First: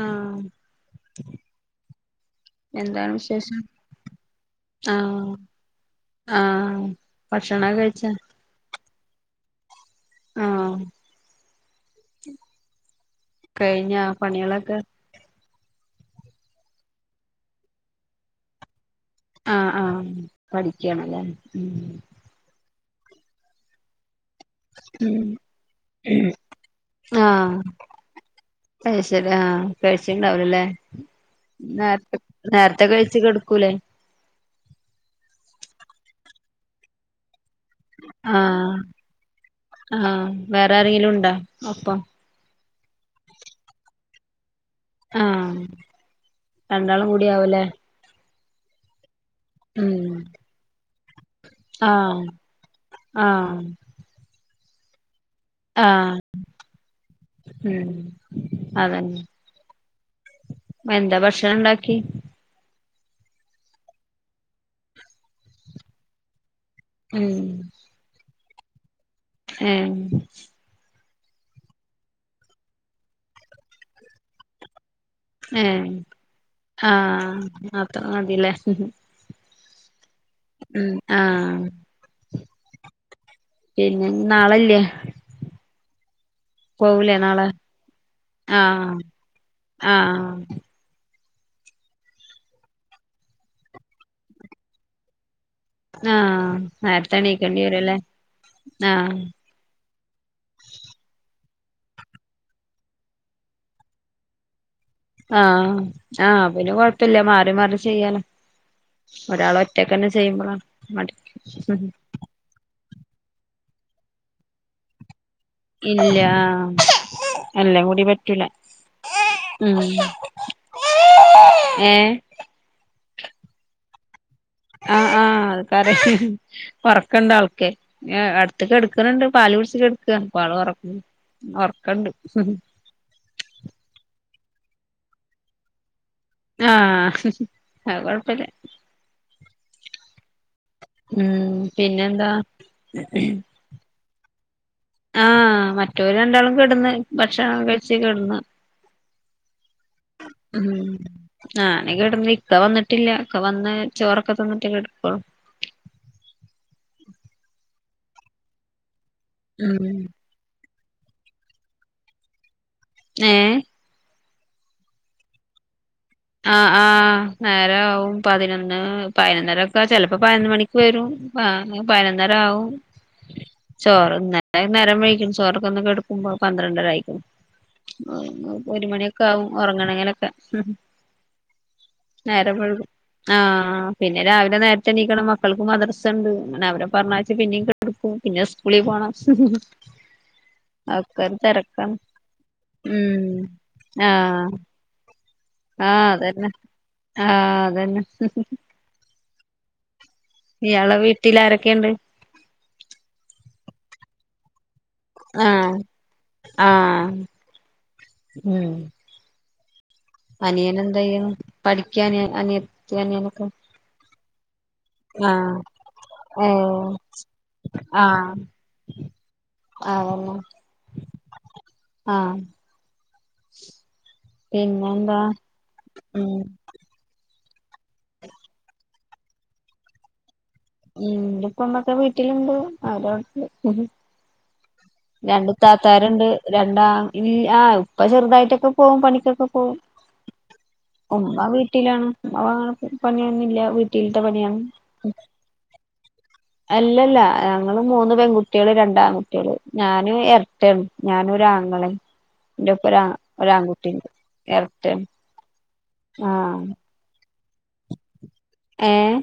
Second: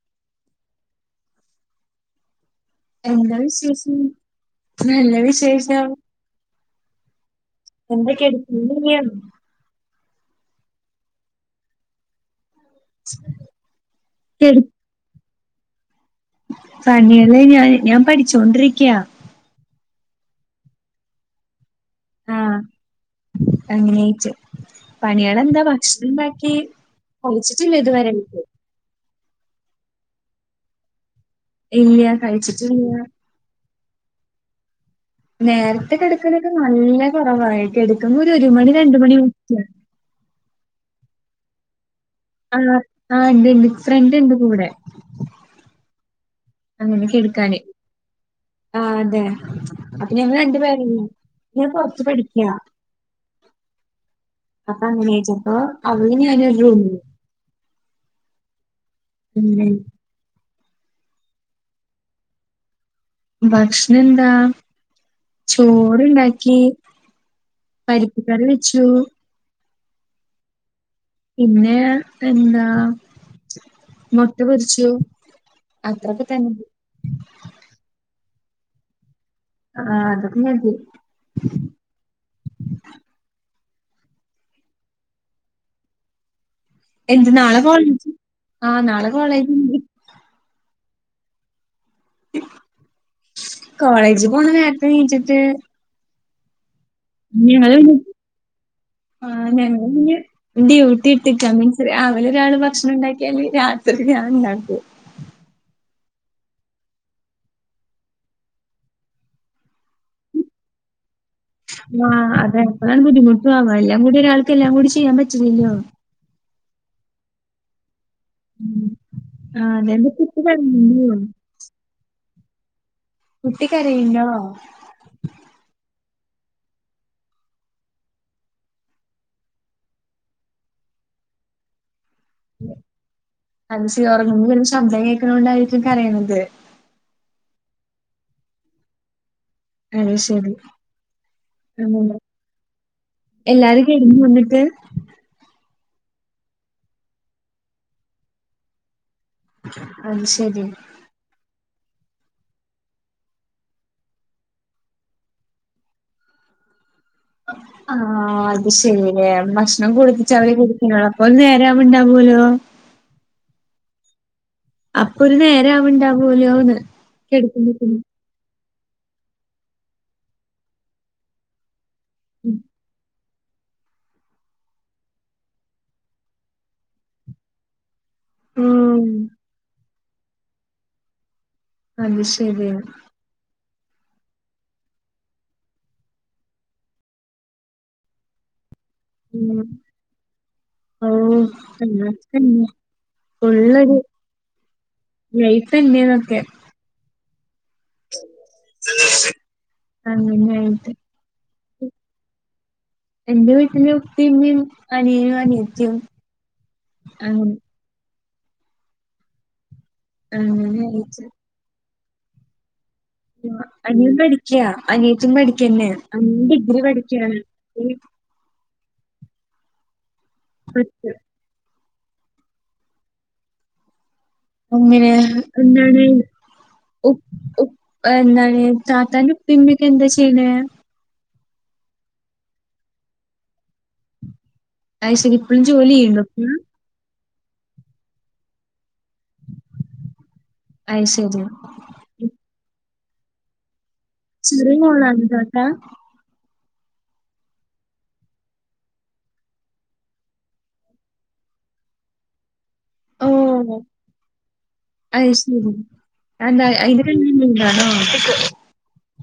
ആഹ് എന്താ വിശേഷം നല്ല ആഹ് വിശേഷം ആഹ് ഭക്ഷണം കഴിച്ച എന്തൊക്കെയ [unintelligible] ആഹ് കഴിഞ്ഞ പണികളൊക്കെ പണിയല്ലേ ഞാൻ ഞാൻ പഠിച്ചോൊണ്ടിരിക്ക ആഹ് ആഹ് പഠിക്കണല്ലേ ഉം ആഹ് അങ്ങന [unintelligible] ഉം പണിളന്താ ഭക്ഷണണ്ടാക്കി കഴിച്ചിട്ടില്ല ഇതുവരെആയിട്ടും ആഹ്ശേരി ആഹ് കഴിച്ച്ണ്ടാവിലല്ലേ? ഇല്ല നേരത്തെ കഴിച്ചിട്ടില്ല നേരത്തെകൈഴിച്ച് കെട്ക്കൂലേ? നേരത്തെ കെടകല്ലോകെ നല്ല കുറവാ കിടക്കുമ്പോ ഒരു മണി ആഹ് രണ്ട് മണി മുക്ക ആഹ് വേറെരെങ്കിലും ഉണ്ടോ ഒപ്പം? ആഹ് ആഹ് ഉണ്ട്ണ്ട് ഫ്രണ്ട് ഉണ്ട് കൂടെ ആഹ് അങ്ങനെ രണ്ടാളും കൂടി കെടുക്കാന് ആവൂലേ ആഹ് അതെ ഉം അപ്പൊ ഞൻ രണ്ടു പേരനുള്ള് ഞാൻ കൊറച്ച് ആഹ് പഠിക്ക ആഹ് അപ്പ അങ്ങനെജ അപ്പ അവന് ആഹ് ഞാനും ഒരു റൂമിൽ ഉം അതന്നെ എന്താ ഭക്ഷണം ഉണ്ടാക്കി? ഭക്ഷണം എന്താ ചോർണ്ടാക്കി ഉം പരിപ്ക്കറി വെച്ചു എഹ് പിന്നെ എന്താ മൊട്ട പൊരിച്ചു. ഹേ അത്രൊക്കെ തന്നെ. ആഹ് അത് മതില്ലേ? ആഹ് അതൊക്കെ മതി ഉം ആഹ് പിന്നെ നാളല്ലേ? എന്ത് നാളെ കോളേജ് ആനാളെ കോളേജ്ണ്ട് ഉണ്ട്. ആഹ്ആഹ് കോളേജ് പോണനെരത്തേനീച്ചിട്ട് ആഹ് നേരത്തെ എണീക്കേണ്ടി ഞാനും വരുംല്ലേ ആഹ് ഞാന് പിന്നെ ഡ്യൂട്ടി ഇട്ക മീൻസ് രാവിലെ ഒരാള് ഭക്ഷണം ഉണ്ടാക്കിയല് രാത്രി ഞൻ ഉണ്ടാകും ആഹ് ആഹ് പിന്നെ കൊഴപ്പല്ല മാറി മാറി ചെയ്യാലോ ഒരാൾ ഒറ്റക്കന്നെ ചെയ്യുമ്പളാണ് മടിക്കും ആഹ് അതെപ്പളാണ് ബുദ്ധിമുട്ടവാ എല്ലാം കൂടി ഒരാൾക്ക്ല്ലാം കൂടി ചെയ്യാൻ പറ്റില്ലല്ലോ ഇല്ല ആഹ് എല്ലാം കൂടി പറ്റ് റ്റുല ആഹ് മ് അതെന്റെ കുട്ടി കരയുന്നു. എഹ് കുട്ടിക്കരയിഞ്ഞോ ആഹ് ആഹ് ക്കരയ്ച്ചിൽ [unintelligible] ഒറക്കണ്ടൾക്ക് അടുത്തകെട്കുനുണ്ട് എഹ് പാല് കുടിച്ച് കേടക്ക പാള് ഒറങ്ങാ ഉ ർക്കണ്ട് [unintelligible] അത് ശരി ഒറങ്ങുപോ പിന്നെ ശബ്ദം കേൾക്കണ കൊണ്ടായിരിക്കും കരയണന്നത് ആഹ് അത് കൊഴപ്പില്ല അത് ശരി ഉം പിന്നെ എന്താ ഇതിനു മുന്നെക്കെ ആഹ് മറ്റൊര് രണ്ടാളും കെടന്ന് ഭക്ഷണം കഴിച്ച് കെടന്ന് അത് ശരി. ഉംമ് [unintelligible] ഞാന് കെട്ടന്ന് ഇക്ക വന്നിട്ടില്ലക്ക വന്ന് ചോറൊക്കെ തിന്നിട്ടേക്കെ കെടുക്കോളു ആഹ് അത് ശരിയി ഉം ഭക്ഷണം കൊടുത്തി- ചവ [unintelligible] ല കുടിക്കണോ അപ്പൊ നേരാ ഇണ്ടാവേലോ ഏ അപ്പൊ ഒരു നേരം ആഹ് ആവണ്ടാവുല്ലോന്ന് ആഹ് കിടക്കുമ്പോത്തിനും നേരാവും പതിനൊന്ന് പതിനൊന്നര ഒക്കെ ചെലപ്പോ പതിനൊന്ന് മണിക്ക് വരും പതിനനൊന്നര ആവും ചോറ് വഴിക്കും ചോറൊക്കെ തിന്ന് കിടക്കുമ്പോ പന്ത്രണ്ടര ആയിക്കും ഒരു ഉം മണിയൊക്കെ ആകും ഉറങ്ങണെങ്ങലൊക്കെ - അത് നേരം ശരി. വെളുക്കും ആഹ് പിന്നെ രാവിലെ നേരത്തെ എണിക്കണം മക്കൾക്ക് മദർസയുണ്ട് അവരെ പറഞ്ഞയച്ച് പിന്നെ കെ - കൊടു [unintelligible] ക്ക പിന്നെ സ്കൂളിൽ പോണം ഉം ഒക്കെ ഒരു ഓഹ് തിരക്കാണ് അങ്ങനൊക്കെന്നെ. ഉം ഫുള്ളൊരു ആഹ് ആഹ് അത് ലൈഫന്നെന്നൊക്കെ തന്നെ ആഹ് അത് തന്നെ അന്നെ ആട്ട ഇയാളെ വീട്ടിൽ ആരൊക്കെയുണ്ട് [unintelligible] എന്റെ വീട്ടല് ഉപ്പയും ഉമ്മയും അനിയനും ആഹ് അനിയത്തിയും ആഹ് അ- ഉം അനിയൻ എന്താ അങ്ങനായിട്ട്. ചെയ്ണു പഠിക്കൻ അനിയത്തി അനിയനൊക്കെ അനിയൻ പഠിക്ക അനിയത്തിയും ആഹ് പഠിക്ക തന്നെയാ അനിയൻ ഡിഗ്രി ഏഹ് പഠിക്കയാണ് ആ തന്നെ പ്ലസ്ടു ആഹ് അങ്ങനെ പിന്നെന്താ എന്താണ് ഉം ഉ [unintelligible] എന്താണ് താത്താന്റെ ഉപ്പയും ഉമ്മയൊക്കെ എന്താ ചെയ്യണ് ഉം ഉപ്പയുമ്മയൊക്കെ വീട്ടിലുണ്ട് അവരോ- അത് ശരി രണ്ട് ഇപ്പളും ജോലി ചെയ്യണ്ടോ താത്താരുണ്ട് ഉപ്പ? രണ്ടാ- ആഹ് ഉപ്പ ചെറുതായിട്ടൊക്കെ പോകും പണിക്കൊക്കെ പോകും അത് ഉമ്മ ശരി. വീട്ട- വീട്ടിലാണ് അവ പണിയൊന്നില്ല ചെറിയ മോളാണ് താത്താ അല്ലല്ലാ ഞങ്ങള് മൂന്ന് പെൺകുട്ടികള് രണ്ട് ആൺകുട്ടികള് ഞാന് എരട്ടെണ് ഞാനും ഒര് അങ്ങളേം ഇന്റൊപ്പം ഓ ഒരാൺകുട്ടിയുണ്ട് എരട്ടയാണ് അത് ശരി ആഹ് അന്താ ഇത് കണ്ടാ [unintelligible] ണോ ഏയേ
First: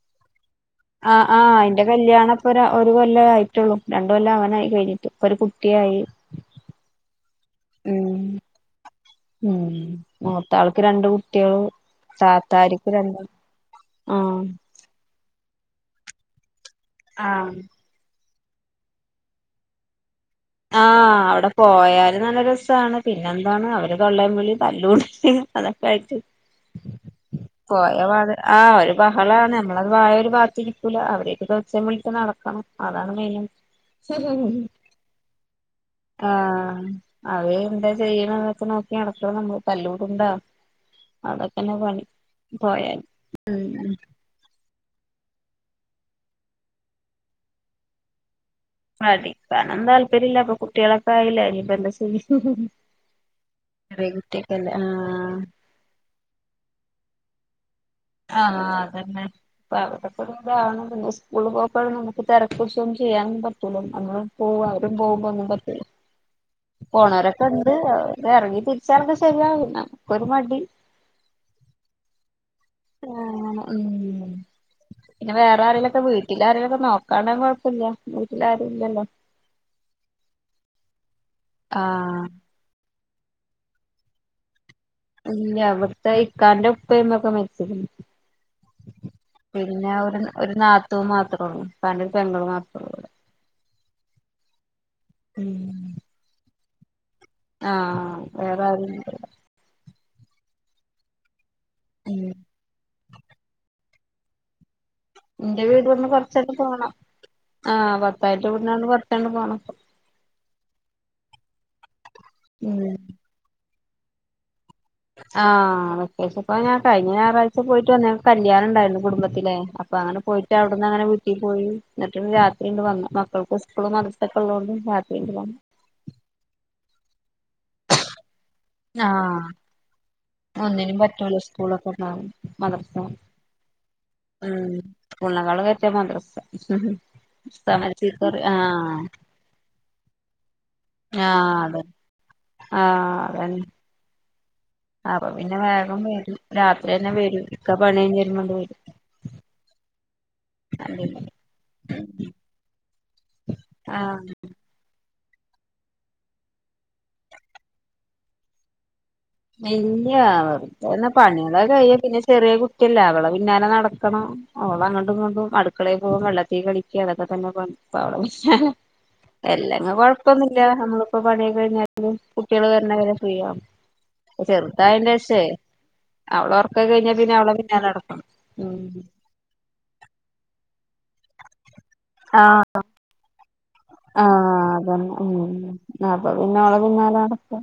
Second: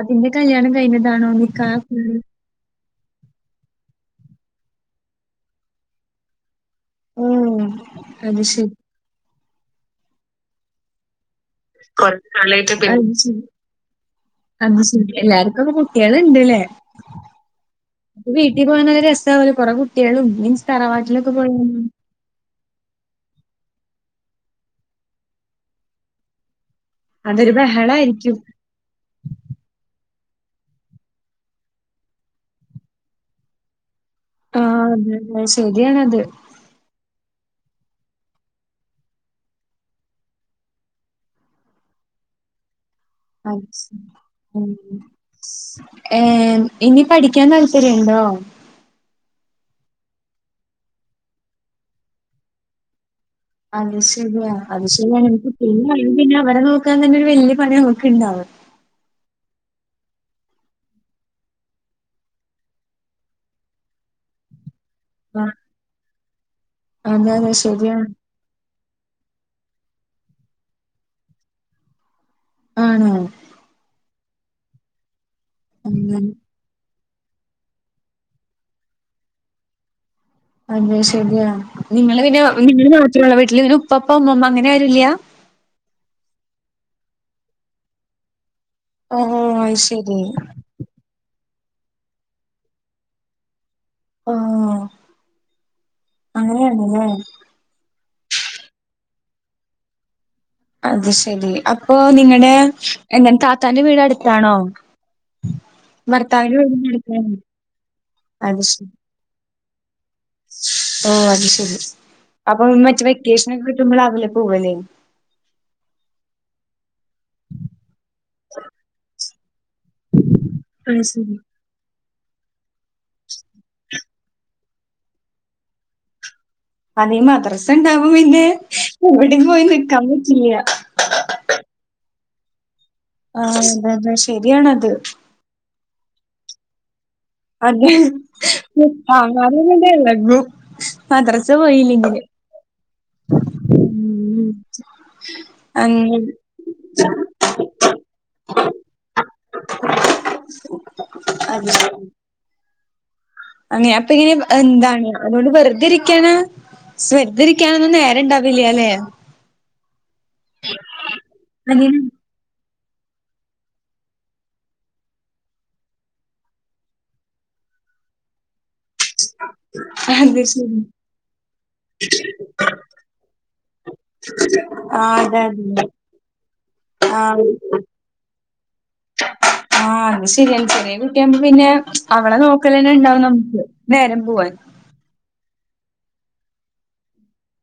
അതിന്റെ കല്യാണം ക - ആഹ് ആഹ് അയിന്റെ കല്യാണ- ഒരു കൊല്ലെ ആയിട്ടുള്ളൂ രണ്ട് കൊല്ലം അവനായി കഴിഞ്ഞിട്ട് ഇപ്പ ഒരു കുട്ടിയായി- ഓഹ് ഉം അത് ശരി ഉം മൂത്ത ആൾക്ക് രണ്ട് കു- കൊറച്ച് കാലായിട്ട് ആഹ് അത് ശരി എല്ലാർക്കും അപ്പം കുട്ടികള് ഉണ്ട് ഇല്ലേ ആഹ് ആ വീട്ടിൽ പോകാൻ നല്ല രസമാകല്ലോ കുറെ കുട്ടികളും മീൻസ് ആഹ് തറവാട്ടിലൊക്കെ അവിടെ പോയാൽ പോയാ- അത് നല്ല രസമാണ് പിന്നെ എന്താണ് അവര് തൊള്ളേംവിളിം തല്ലൂടൽ അതൊക്കെ ആയിട്ട്- അതൊരു പോയപാട് ബഹളായിരിക്കും. ആഹ് ഒരു ബഹളാണ് നമ്മളത് വായ ഒരു ഭാഗത്ത് ഇരിക്കൂല. അവരൊക്ക ഒച്ചെം വിളിയും ട്ട് നടക്കണം. അതാണ് മെയിൻ ഹ ഹ ഹ അഹ് ശെരിയാണത് അവര് എന്താ ചെയ്യ്ണ് എന്നൊക്കെ നോക്കി നടക്ക് നമ്മക്ക് തല്ലൂട്ൻണ്ടാ അതൊക്കെന്നെ പണി പോയാൽ അച് ഉം ഏഹ് ഇനി പഠിക്കാൻ താല്പര്യംണ്ടോ പഠിക്കാനൊന്നും താല്പര്യം ഇല്ല. ഇപ്പൊ കുട്ട്യേളൊക്കെ ആയില്ലേ ഇനിപ്പ എന്താ ചെയ്യ അത് ചെറിയ ശെരിയാ. കുട്ടിയൊക്കെല്ലേ അത് ശെരിയാണ് ആഹ് എനിക്ക് [unintelligible] അവരെ നോക്കാൻ തന്നെ ഒരു വല്യ പണിയാണൊ ആഹ് അതന്നെ [unintelligible] സ്കൂളില് പോവുമ്പ [unintelligible] ന്നും നമുക്ക് തെരക്ക് പിടിച്ചൊന്നും ചെയ്യാനൊന്നും പറ്റൂലന്ന് നമ്മള് പോവാ അവരും പോകുമ്പ ഒന്നും ആഹ് പറ്റൂല അതെ പോണോരൊക്ക അതെ ഇണ്ട് ശരിയാണ് ഇത് എറങ്ങി തിരിച്ചാലൊക്കെ ശരിയാകും നമ്മക്കൊരു മടി ആണ് ആഹ് അങ്ങന ഉം പിന്നെ വേറെ ആരേലൊക്ക അങ്ങനെ വീട്ടിലാരേലൊക്ക നോ കാണാൻ കൊഴപ്പെല്ല വീട്ടിലാരും ഇല്ലല്ലോ അത് ശരിയാ. നിങ്ങള് ആഹ് പിന്നെ നിങ്ങള് മാത്രേ ഒള്ളാ വീട്ടില് പിന്നെ ഉപ്പപ്പ ഉമ്മമ്മ അങ്ങനെ ആരു ഇല്യാ ഇല്ല ഇവിട്ത്തെ ഇക്കാന്റെ ഉപ്പയ് ഉമ്മേക്ക മരിച്ച്ക്ക്ണ് ഓഹോ അത് പിന്നാ ശരി ഒരു ഒരു നാത്തൂൻ മാത്ര ഒള്ളൂ ഉപ്പാൻ്റെ ഒരു പെങ്ങള് മാത്ര ഒള്ളു ആഹ് ഉം അങ്ങനെയാരുന്ന്ലേ ആഹ് വേറാരും ഇല്ല അവിടെ അത് ശെരി അപ്പൊ ഉം നിങ്ങടെ എന്താണ് താത്താന്റെ വീട് അടുത്താണോ ഇന്റെ വീടീന്ന് ഭർത്താവിന്റെ കൊറച്ചടുത്ത് വീടിന്റെ പോണം. അടുത്താണോ? ആഹ് ഭർത്താവിൻ്റെ അത് വീട്ടിനട്ന്ന് ശരി കൊറച്ചങ്ങ് പോണം ഓഹ് അത് ശെരി. അപ്പ മ്മച്ച് ഉം വെക്കേഷന് കിട്ടുമ്പലാകൂലേ പോവലെ ആഹ് വെക്കേഷൻ ഇപ്പ ഞാൻ കഴിഞ്ഞ ഞായറാഴ്ച പോയിട്ട് വന്നേ കല്യാണം ഇണ്ടായിരുന്നു കുടുംബത്തിലെ അപ് അപ്പ അങ്ങന പോയിട്ട് അവിട്ന്ന അത് അങ്ങന വീട്ടി ശരി പോയി എന്നിട്ട് രാത്രി ഇണ്ട് വന്നു. മക്കൾക്ക് സ്കൂളും മദ്രസെ ക്ക ഒള്ളോണ്ട് രാത്രി ഇങ്ങട് വന്നു അതീ മദ്രസ ഇണ്ടാവുമ്പം പിന്നെ എവിടേം പോയി നിൽക്കാൻ പറ്റില്ല അയ്‌നും പറ്റൂല സ് സ്‌കൂളൊക്കെ ഇണ്ടാവും മദ്റസ ആഹ് എന്താ അത് ശരിയാണത് സ്കൂളിനേക്കാളും [unintelligible] മദറസ [unintelligible] ആഹ് നല്ല വെ [unintelligible] ആഹ് അതെ ആഹ് അതന്നെ ഉം അപ്പൊ പിന്നെ വേഗം അങ്ങനെ വെരും രാത്രിയ ന്നെ വെരും. ഇക്ക പണി കഴിഞ്ഞ് വരുണോണ്ട് വരും [unintelligible] അങ്ങേ അപ്പ ആഹ് ഇനി ബ [unintelligible] എന്താണ് അതുകൊണ്ട് വെറുതിരിക്കാനാ ശ്രദ്ധ തിരിക്കാനും നേരം ഇണ്ടാവില്ലാലെ ഇല്ലാ അവളെട്ത്ത് തന്നെ പണികള് കഴിയ പിന്നെ ചെറിയ കുട്ടിയെല്ലേ അവളെ പിന്നാലെ നടക്കണം ഓള് അങ്ങട്ടും ഇങ്ങട്ടും അടുക്കളേ പോകും. വെള്ളത്തീ കളിക്കും അതൊക്ക തന്ന പണി ഇപ്പ അവള വിളിച്ച [unintelligible] അല്ലങ്ങ് അത് കൊഴപ്പൊന്നു ഇല്ല. ശരി നമ്മള് ഇപ്പോ പണിയൊക്ക കഴിഞ്ഞാലും കുട്ടികള് വര്ണ വരെ ഫ്രീ ആകും ആ ചെറുതായേന്റേഷേ അതെ അതെ അവള് ഒറക്കൊക്കെ കഴിഞ്ഞാ പിന്നെ ആ അവളെ പിന്നാലെ നടക്കണം ഉം ആഹ് അത് ശെരിയാണ് ചെറിയകുട്ടി ആവ്മ്പ പിന്നെ. അവളെ ആഹ് നോക്കലെന്നെ ഇണ്ടാവും നമുക്ക് നേരം പുവാൻ ആഹ് അതന്നെ ഉം അപ്പ പിന്നെ ഓളെ പിന്നാലെ നടക്കാ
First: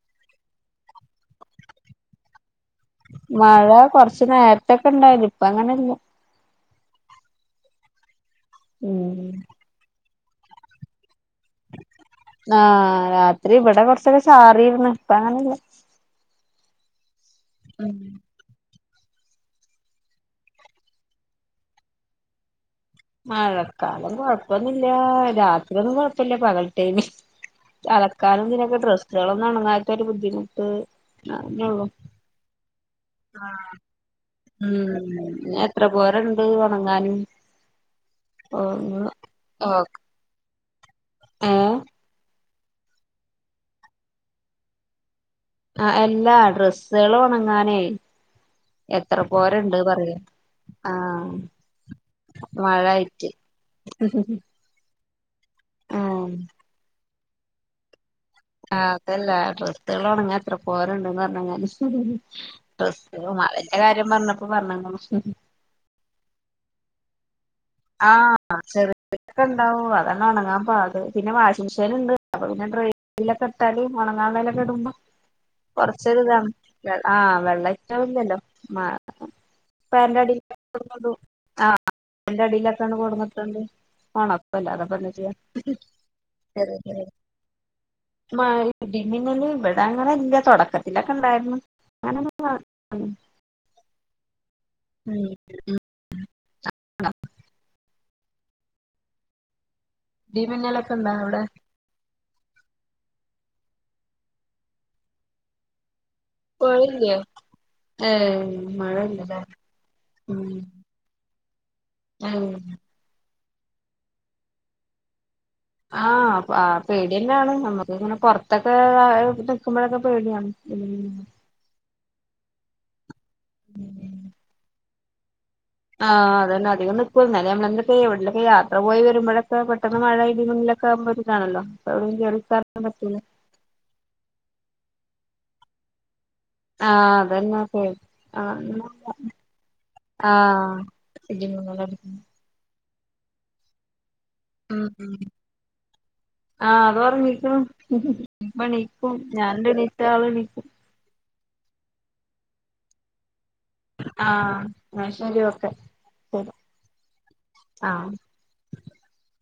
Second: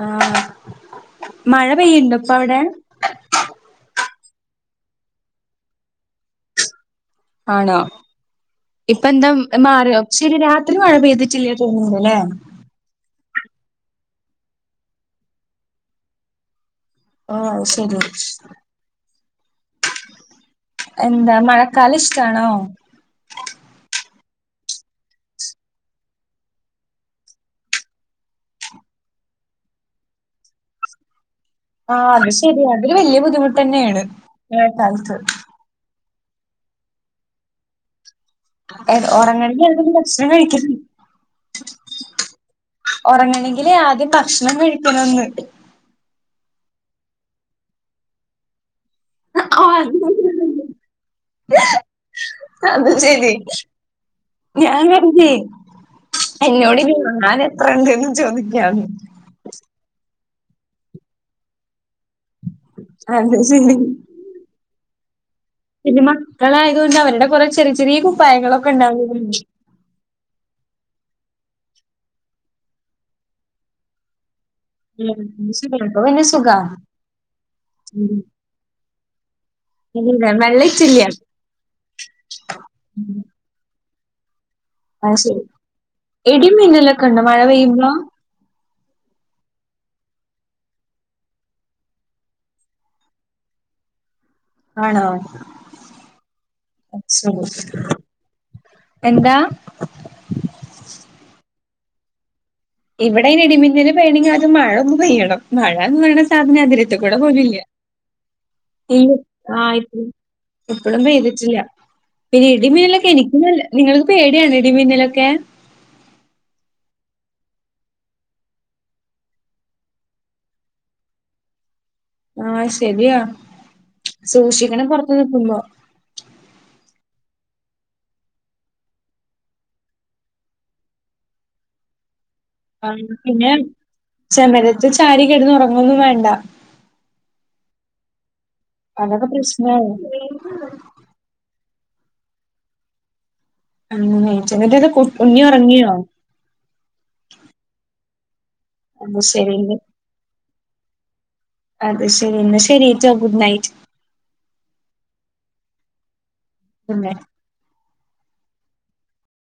ആഹ് മഴ പെയ്യുണ്ടോ ഇപ്പൊ അവടെ മഴ കൊറ്ച്ച് നേര്ത്തൊക്കെ ഇണ്ടായിന്നി. ഇപ്പ അങ്ങനെ ഇല്ല ആണോ -ഇപ്പ ഉം എന്താ മാറിയോ ഇച്ചിരി രാത്രി മഴ പെയ്തിട്ടില്ലേ തോന്നുന്നല്ലേ ആഹ് രാത്രി ഇവടെ കൊറച്ചൊക്കെ ചാറീര്ന്ന് ഇപ്പ അങ്ങനെയില്ല ആഹ് അഹ് ഉം ശരി എന്താ മഴക്കാലം ഇഷ്ടാണോ മഴക്കാലം കൊഴപ്പൊന്നുല്ലാ രാത്രിയൊന്നും കൊഴപ്പല്ല പകൽ ടേണി തലക്കാലം ഇതിനൊക്കെ ഡ്രെസ്സുകളും ഒന്നും ഒണങ്ങാത്തൊരു ബുദ്ധിമുട്ട് അനൊള്ളു ആഹ് അത് ശെരിയാണ് അതില് വല്യ ബുദ്ധിമുട്ടന്നെയാണ് മഴക്കാലത്ത് ത്ര പോരുണ്ട് ഒണങ്ങാൻ ഓക്ക് [unintelligible] ഏഹ് ഒറങ്ങണങ്കില് ആദ്യം ഭക്ഷണം കഴിക്കണോന്ന് ആ എല്ലാ ഡ്രെസ്സ്സാൾ ഉണങ്ങാൻ എത്ര പോരണ്ട്ന്ന് അറിയോ മഴ അത് ആയിട്ട് ശരി ഹമ്-ഹമ് ഞാൻ കണ്ടി എന്നോട് ഞാൻ എത്ര ഉണ്ട്ന്ന് ചോദി ആ അതല്ല ഡ്രെസ്സുകൾ ഉണങ്ങാൻ എത്ര പോരണ്ട്ന്ന് പറഞ്ഞാഴിഞ്ഞാൽ ഡ്രസ്സ് അത് ശരി മഴന്റെ കാര്യം പറഞ്ഞപ്പോ പറഞ്ഞ പിന്നെ മക്കളായതുകൊണ്ട് അവരുടെ കൊറേ ചെറി അഹ് [unintelligible] ണ്ടവു അതന്നെ ഉണങ്ങാൻ പാട് പിന്നെ വാഷിംഗ് മെഷീൻ ഉണ്ട് പിന്നെ ട്രൈലോകേ ഇട്ടാല് ഉണങ്ങൻ ഇടുമ്പോ അപ്പൊ കൊറച്ചൊരു പിന്നെ ഇതാണ് സുഖാ വെ ആ വെള്ള ഇറ്റല്ലല്ലോ മ്മ [unintelligible] പാന്റിന്റെ അടിൽ വെള്ളം കൊണ്ടന്നു ഇച്ചില്ല ഇടൂ അഹ് അടിയിലൊക്കെണ് [unintelligible] ഓണാക്കും ആയിശരി ചെറിയ എടിമീനലോക്കെ ചെറിയ ഇണ്ടോ മഴ പെയ്യുമ്പോ മഴ ഇടി മിന്നൽ ഇവിടെ അങ്ങനില്ല തുടക്കത്തിലൊക്കെ ഉണ്ടായിരുന്നു അങ്ങനെ [unintelligible] ആണോ ഉം അത് ശെരി എന്താ ഇടിമീനലോക്കെ ഇണ്ടോ അവിടെ ഇവിടെ ഇടിമിന്നല് പെയ്യണെങ്കിൽ ആദ്യം മഴ ഒന്ന് പെയ്യണം മഴ എന്ന് പാറീനെ സാധനോ മഴ അതരടി തി കൂടി ഇല്ലേ? പോണില ഏഹ് മഴ ഇല്ല ഇല്ലല്ലേ ഉം [unintelligible] ഇവിടെ പെയ്തിട്ടില്ല പിന്നെ ഏഹ് ഇടിമിന്നലൊക്കെ എനിക് നല്ല നിങ്ങൾക്ക് പേടിയാണല്ലേ ഇടിമിന്നലൊക്കെ അഹ് ആ പേടി തന്നെയാണ് നമ്മുക്ക് ഇങ്ങനെ പുറത്തൊക്കെ നിൽക്കുമ്പോഴക്കെ പേടിയാണ് അഹ് ശരിയാ സൂക്ഷിക്കണം പുറത്തു നിക്കുമ്പോ ആഹ് അതെനെ അധികം നിക്കൂ എന്നാൽ നമ്മളെന്തൊക്കെ എവിടലൊക്കെ യാത്ര പോഴി വരുമ്പഴൊക്കെ പേട്ടന്ന് മഴ പെയ്തു [unintelligible] [unintelligible] ആ പിന്നെ ചമരത്ത് ചാരി കിടന്ന് ഉറങ്ങൊന്നും വേണ്ട അഹ് അതെന്നെ [unintelligible] അതൊക്കെ പ്രശ്നയതല്ലെ അഹ് [unintelligible] അധ് [unintelligible] അത് കുഞ്ഞി ഉറങ്ങിയോ അഹ് അത് ഉറങ്ങിക്കുന്നു [unintelligible] ഇപ്പോ എണിക്കും അത് ശരി. ഞാന് ഏണിച്ചാൽ അവൾ ഏണിക്കും അത് ശരി എന്നാ ശരിട്ടൊ ഗുഡ് നൈറ്റ് അഹ് എന്ന ശരി ഓക്കെ ഗൂഡണൈറ് അഹ്